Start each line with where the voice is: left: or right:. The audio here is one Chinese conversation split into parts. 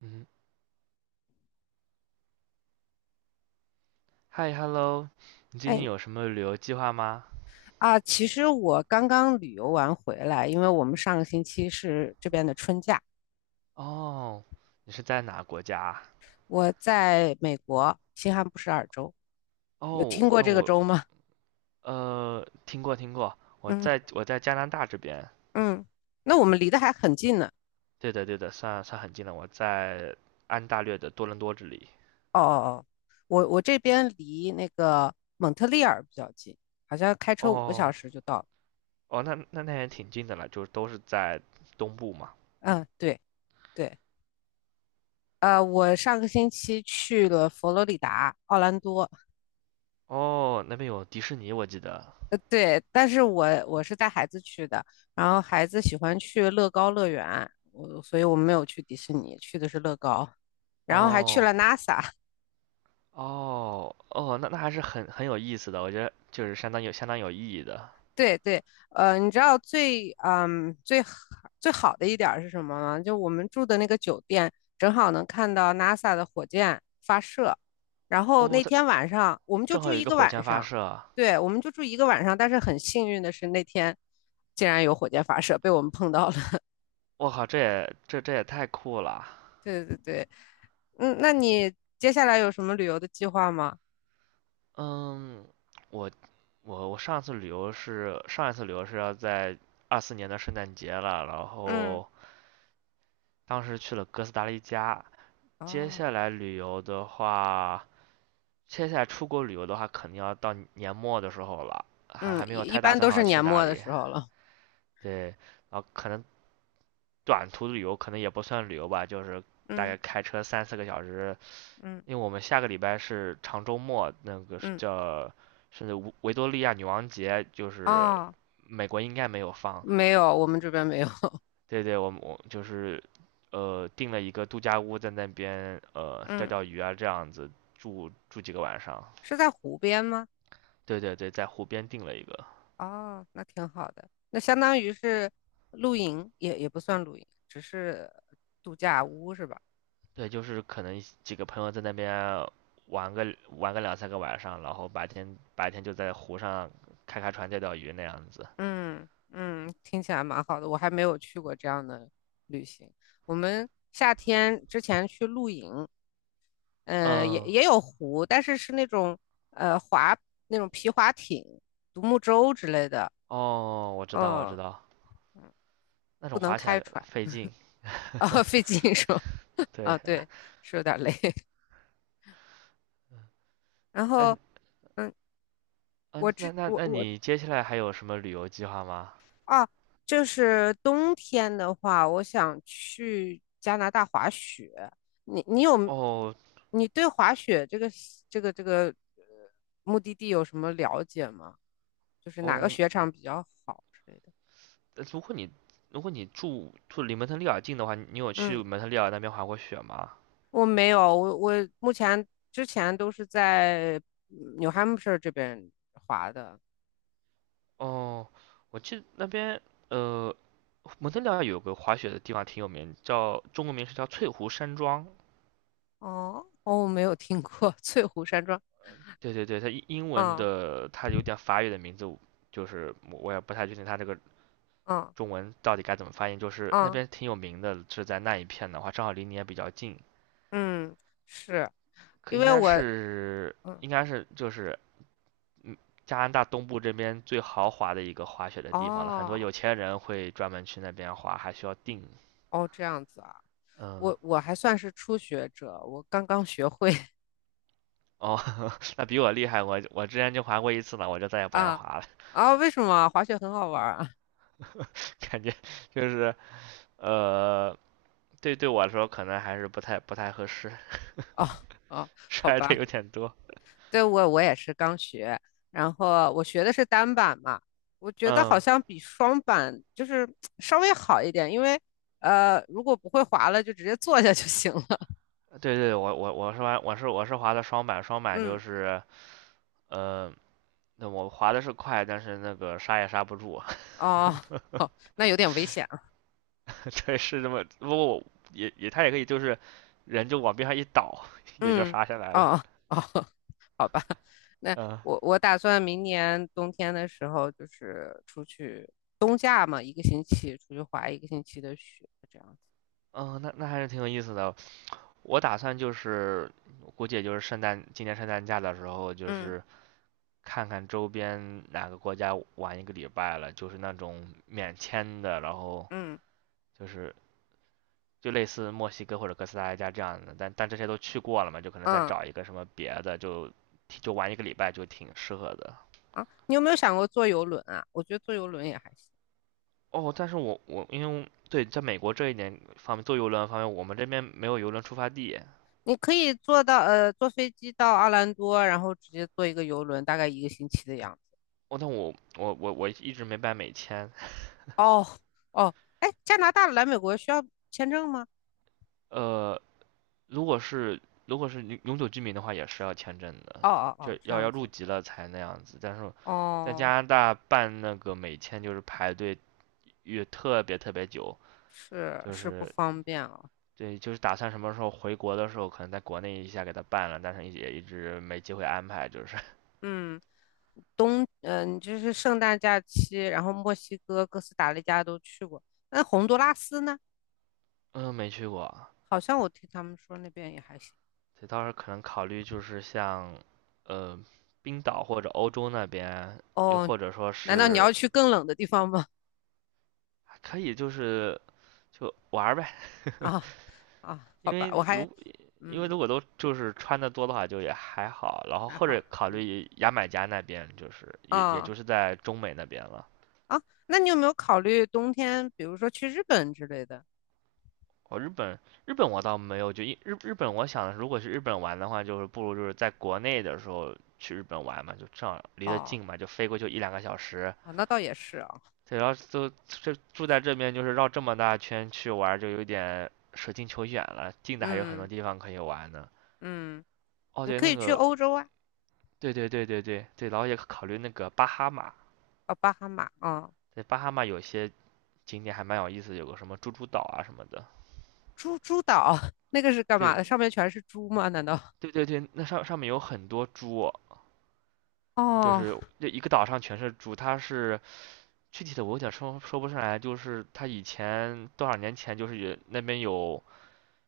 right: 嗯，嗨，hello，你最近
left: 哎
right: 有什么旅游计划吗？
left: 啊，其实我刚刚旅游完回来，因为我们上个星期是这边的春假。
right: 哦，你是在哪国家啊。
left: 我在美国新罕布什尔州，有
right: 哦，
left: 听过
right: 那
left: 这个
right: 我
left: 州吗？
right: 听过听过，我
left: 嗯
right: 在我在加拿大这边。
left: 嗯，那我们离得还很近呢。
right: 对的对的，算算很近了，我在安大略的多伦多这里。
left: 哦哦哦，我这边离那个蒙特利尔比较近，好像开车五个小
right: 哦
left: 时就到了。
right: 哦，那也挺近的了，就是都是在东部嘛。
left: 嗯，对对，我上个星期去了佛罗里达奥兰多。
right: 哦，那边有迪士尼，我记得。
left: 对，但是我是带孩子去的，然后孩子喜欢去乐高乐园，所以我们没有去迪士尼，去的是乐高，然后还去了
right: 哦
left: NASA
right: 哦哦，那还是很有意思的，我觉得就是相当有意义的。
left: 对对，你知道最好的一点儿是什么吗？就我们住的那个酒店，正好能看到 NASA 的火箭发射，然后
right: 哦，
left: 那
right: 它
left: 天晚上我们就
right: 正
left: 住
right: 好有一
left: 一
right: 个
left: 个
right: 火
left: 晚
right: 箭发
left: 上。
right: 射。
left: 对，我们就住一个晚上，但是很幸运的是那天竟然有火箭发射，被我们碰到了。
right: 我靠，这也太酷了。
left: 对对对。嗯，那你接下来有什么旅游的计划吗？
right: 嗯，我我上一次旅游是要在24年的圣诞节了，然
left: 嗯，
right: 后当时去了哥斯达黎加。接
left: 哦。
right: 下来旅游的话，接下来出国旅游的话，肯定要到年末的时候了，还
left: 嗯，
right: 还没
left: 一
right: 有
left: 一
right: 太打
left: 般
right: 算
left: 都是
right: 好去
left: 年
right: 哪
left: 末的
right: 里。
left: 时候了。
right: 对，然后可能短途旅游可能也不算旅游吧，就是大
left: 嗯
right: 概开车三四个小时。
left: 嗯
right: 因为我们下个礼拜是长周末，那个
left: 嗯，
right: 叫甚至维多利亚女王节，就是
left: 哦，
right: 美国应该没有放。
left: 没有，我们这边没有。
right: 对对，我就是订了一个度假屋，在那边钓
left: 嗯，
right: 钓鱼啊这样子住住几个晚上。
left: 是在湖边吗？
right: 对对对，在湖边订了一个。
left: 哦，那挺好的，那相当于是露营，也不算露营，只是度假屋是吧？
right: 对，就是可能几个朋友在那边玩个玩个两三个晚上，然后白天就在湖上开开船钓钓鱼那样子。
left: 嗯嗯，听起来蛮好的，我还没有去过这样的旅行。我们夏天之前去露营，也
right: 嗯，
left: 也有湖，但是是那种呃滑那种皮划艇、独木舟之类的。
right: 哦，我知道我知
left: 嗯，
right: 道。那
left: 不
right: 种
left: 能
right: 滑起
left: 开
right: 来
left: 船
right: 费劲。
left: 啊，费劲是吧？
right: 对。
left: 啊，对，是有点累。然后，
right: 嗯
left: 嗯，我
right: 嗯，
left: 这
right: 那那
left: 我
right: 那
left: 我
right: 你接下来还有什么旅游计划吗？
left: 啊，就是冬天的话，我想去加拿大滑雪。你你有
right: 哦
left: 你对滑雪这个呃目的地有什么了解吗？就是哪个
right: 哦，
left: 雪场比较好之类的？
right: 呃如果你如果你住离蒙特利尔近的话，你有去
left: 嗯。
right: 蒙特利尔那边滑过雪吗？
left: 我没有，我目前之前都是在New Hampshire 这边滑的。
right: 哦，我记得那边呃，蒙特利尔有个滑雪的地方挺有名，叫中文名是叫翠湖山庄。
left: 哦哦，我没有听过翠湖山庄。
right: 对对对，它英文
left: 嗯
right: 的，它有点法语的名字，就是我也不太确定它这个
left: 嗯
right: 中文到底该怎么发音？就是那
left: 嗯
right: 边挺有名的，是在那一片的话，正好离你也比较近，
left: 嗯。是
right: 可
left: 因
right: 应
left: 为
right: 该
left: 我。
right: 是
left: 嗯，
right: 应该是就是嗯加拿大东部这边最豪华的一个滑雪的地方了，很多
left: 哦
right: 有钱人会专门去那边滑，还需要订，
left: 哦，这样子啊。
right: 嗯。
left: 我还算是初学者，我刚刚学会。
right: 哦，那比我厉害，我之前就滑过一次呢，我就再也 不想
left: 啊
right: 滑了。
left: 啊，为什么滑雪很好玩儿啊？
right: 感觉就是呃，对，对我来说可能还是不太合适。
left: 哦哦，好
right: 摔的
left: 吧。
right: 有点多。
left: 对，我也是刚学，然后我学的是单板嘛，我觉得好
right: 嗯，
left: 像比双板就是 稍微好一点，因为如果不会滑了，就直接坐下就行了。
right: 对对，我我我是玩我是我是滑的双板，就
left: 嗯，
right: 是呃，那我滑的是快，但是那个刹也刹不住。
left: 哦，好，那有点危险啊。
right: 对，是这么，不过他也可以就是人就往边上一倒，也就
left: 嗯，
right: 刹下来了。
left: 哦哦，好吧，那
right: 嗯
left: 我打算明年冬天的时候就是出去。冬假嘛，一个星期出去滑一个星期的雪，这样子。
right: 嗯，那还是挺有意思的。我打算就是估计也就是今年圣诞假的时候，就
left: 嗯
right: 是看看周边哪个国家玩一个礼拜了，就是那种免签的，然后
left: 嗯。
right: 就是就类似墨西哥或者哥斯达黎加这样的，但这些都去过了嘛，就可能再
left: 嗯，
right: 找一个什么别的，就玩一个礼拜就挺适合的。
left: 啊，你有没有想过坐游轮啊？我觉得坐游轮也还行，
right: 哦，但是我因为对在美国这一点方面坐游轮方面，我们这边没有游轮出发地。
left: 你可以坐飞机到奥兰多，然后直接坐一个游轮，大概一个星期的样子。
right: 哦，但我一直没办美签。
left: 哦哦。哎，加拿大来美国需要签证吗？
right: 呃，如果是如果是永久居民的话，也是要签证的，
left: 哦哦
right: 就
left: 哦，这
right: 要
left: 样
right: 要入
left: 子。
right: 籍了才那样子。但是在加
left: 哦，
right: 拿大办那个美签就是排队也特别特别久，
left: 是
right: 就
left: 是不
right: 是
left: 方便哦。
right: 对，就是打算什么时候回国的时候，可能在国内一下给他办了，但是也一直没机会安排，就是
left: 嗯，你就是圣诞假期，然后墨西哥、哥斯达黎加都去过，那洪都拉斯呢？
right: 嗯没去过。
left: 好像我听他们说那边也还行。
right: 所以到时候可能考虑就是像呃冰岛或者欧洲那边，又
left: 哦，
right: 或者说
left: 难道你
right: 是
left: 要去更冷的地方吗？
right: 可以就是就玩儿呗。
left: 啊啊，
right: 因
left: 好
right: 为
left: 吧，我还
right: 如因为
left: 嗯
right: 如果都就是穿的多的话，就也还好，然后
left: 还
right: 或
left: 好。
right: 者考
left: 嗯，
right: 虑牙买加那边，就是也
left: 啊
right: 就是在中美那边了。
left: 啊，那你有没有考虑冬天，比如说去日本之类的？
right: 哦，日本，日本我倒没有，就日本，我想如果去日本玩的话，就是不如就是在国内的时候去日本玩嘛，就正好离得
left: 哦，
right: 近嘛，就飞过去一两个小时。
left: 啊，那倒也是啊。
right: 对，然后就这住在这边，就是绕这么大圈去玩，就有点舍近求远了。近的还有很多
left: 嗯
right: 地方可以玩呢。
left: 嗯，
right: 哦，
left: 你
right: 对，
left: 可
right: 那
left: 以去
right: 个，
left: 欧洲啊。
right: 对对对对对对，然后也考虑那个巴哈马，
left: 啊，巴哈马啊，
right: 对，巴哈马有些景点还蛮有意思，有个什么猪猪岛啊什么的。
left: 猪猪岛 那个是干嘛
right: 对
left: 的？上面全是猪吗？难道？
right: 对对对，那上面有很多猪，就是
left: 哦，
right: 这一个岛上全是猪，它是具体的我有点说不上来，就是它以前多少年前就是有那边有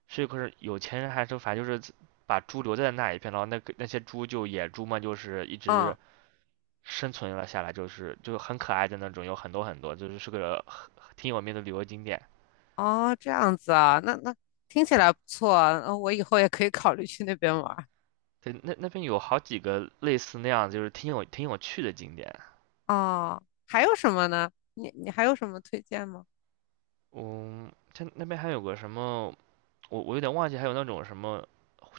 right: 是可是有钱人还是反正就是把猪留在那一片，然后那些猪就野猪嘛，就是一直
left: 啊，
right: 生存了下来，就是就很可爱的那种，有很多很多，就是个挺有名的旅游景点。
left: 哦，这样子啊，那听起来不错啊。我以后也可以考虑去那边玩儿。
right: 对，那边有好几个类似那样，就是挺有趣的景点。
left: 哦，还有什么呢？你还有什么推荐吗？
right: 嗯，它那边还有个什么，我有点忘记，还有那种什么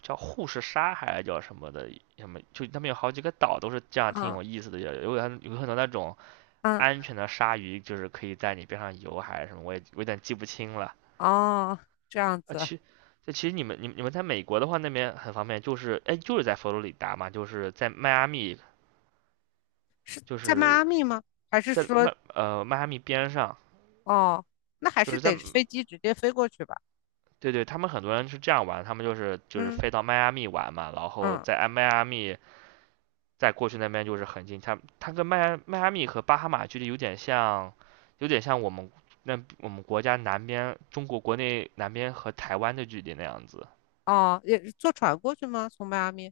right: 叫护士鲨还是叫什么的，什么就他们有好几个岛都是这样，挺
left: 啊
right: 有意思的，有有很有很多那种
left: 啊。
right: 安
left: 嗯，
right: 全的鲨鱼，就是可以在你边上游还是什么，我有点记不清了
left: 哦，这样
right: 啊。
left: 子。
right: 其实你们在美国的话，那边很方便，就是在佛罗里达嘛，就是在迈阿密，就
left: 在迈阿
right: 是
left: 密吗？还是
right: 在
left: 说，
right: 迈阿密边上，
left: 哦，那还
right: 就
left: 是
right: 是在
left: 得飞机直接飞过去吧？
right: 对对，他们很多人是这样玩，他们就是
left: 嗯
right: 飞到迈阿密玩嘛，然后
left: 嗯。
right: 在迈阿密在过去那边就是很近，它跟迈阿密和巴哈马距离有点像，有点像我们国家南边中国国内南边和台湾的距离那样子。
left: 哦，也是坐船过去吗？从迈阿密？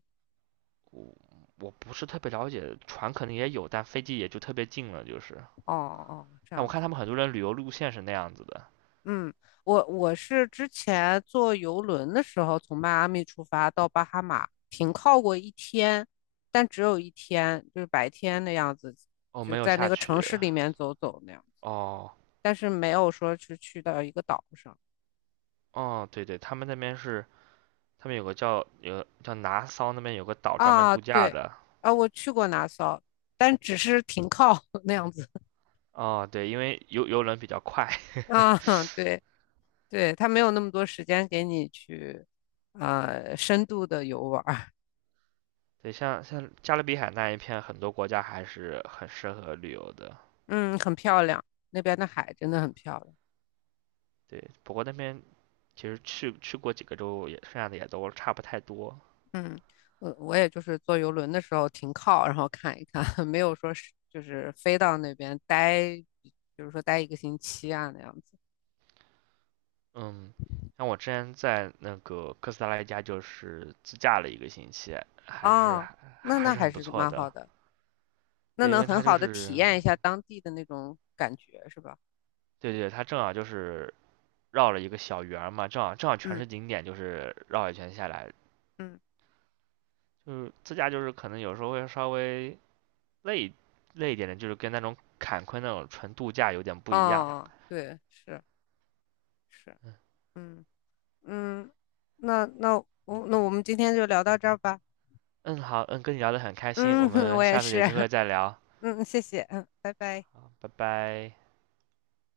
right: 我不是特别了解，船可能也有，但飞机也就特别近了，就是。
left: 哦哦，这
right: 但我
left: 样
right: 看
left: 子。
right: 他们很多人旅游路线是那样子的。
left: 嗯，我是之前坐游轮的时候，从迈阿密出发到巴哈马，停靠过一天，但只有一天，就是白天的样子，
right: 哦，
left: 就
right: 没有
left: 在那
right: 下
left: 个
right: 去。
left: 城市里面走走那样，
right: 哦
left: 但是没有说是去到一个岛上。
right: 哦，对对，他们那边是他们有个叫拿骚那边有个岛专门
left: 啊，
right: 度假
left: 对，
right: 的。
left: 啊，我去过拿骚，但只是停靠。 那样子
right: 哦，对，因为游轮比较快。
left: 啊，对对，他没有那么多时间给你去，深度的游玩儿。
right: 对，像加勒比海那一片，很多国家还是很适合旅游的。
left: 嗯，很漂亮，那边的海真的很漂亮。
right: 对，不过那边其实去过几个州也，剩下的也都差不太多。
left: 嗯，我也就是坐游轮的时候停靠，然后看一看。没有说是就是飞到那边待，比如说待一个星期啊那样子。
right: 嗯，像我之前在那个哥斯达黎加就是自驾了一个星期，还是
left: 啊，
right: 还
left: 那
right: 还
left: 那
right: 是
left: 还
right: 很不
left: 是
right: 错
left: 蛮好
right: 的。
left: 的，那
right: 对，因
left: 能
right: 为
left: 很
right: 它就
left: 好的体
right: 是，
left: 验一下当地的那种感觉，是吧？
right: 对对，它正好就是绕了一个小圆儿嘛，正好正好全
left: 嗯。
right: 是景点，就是绕一圈下来，
left: 嗯，
right: 就是自驾就是可能有时候会稍微累累一点的，就是跟那种坎昆那种纯度假有点不一样。
left: 啊，对，是是，
right: 嗯
left: 嗯嗯，那那那我们今天就聊到这儿吧。
right: 嗯，好，嗯，跟你聊得很开心，我
left: 嗯，我
right: 们
left: 也
right: 下次
left: 是。
right: 有机会 再聊，
left: 嗯，谢谢。嗯，拜拜。
right: 好，拜拜。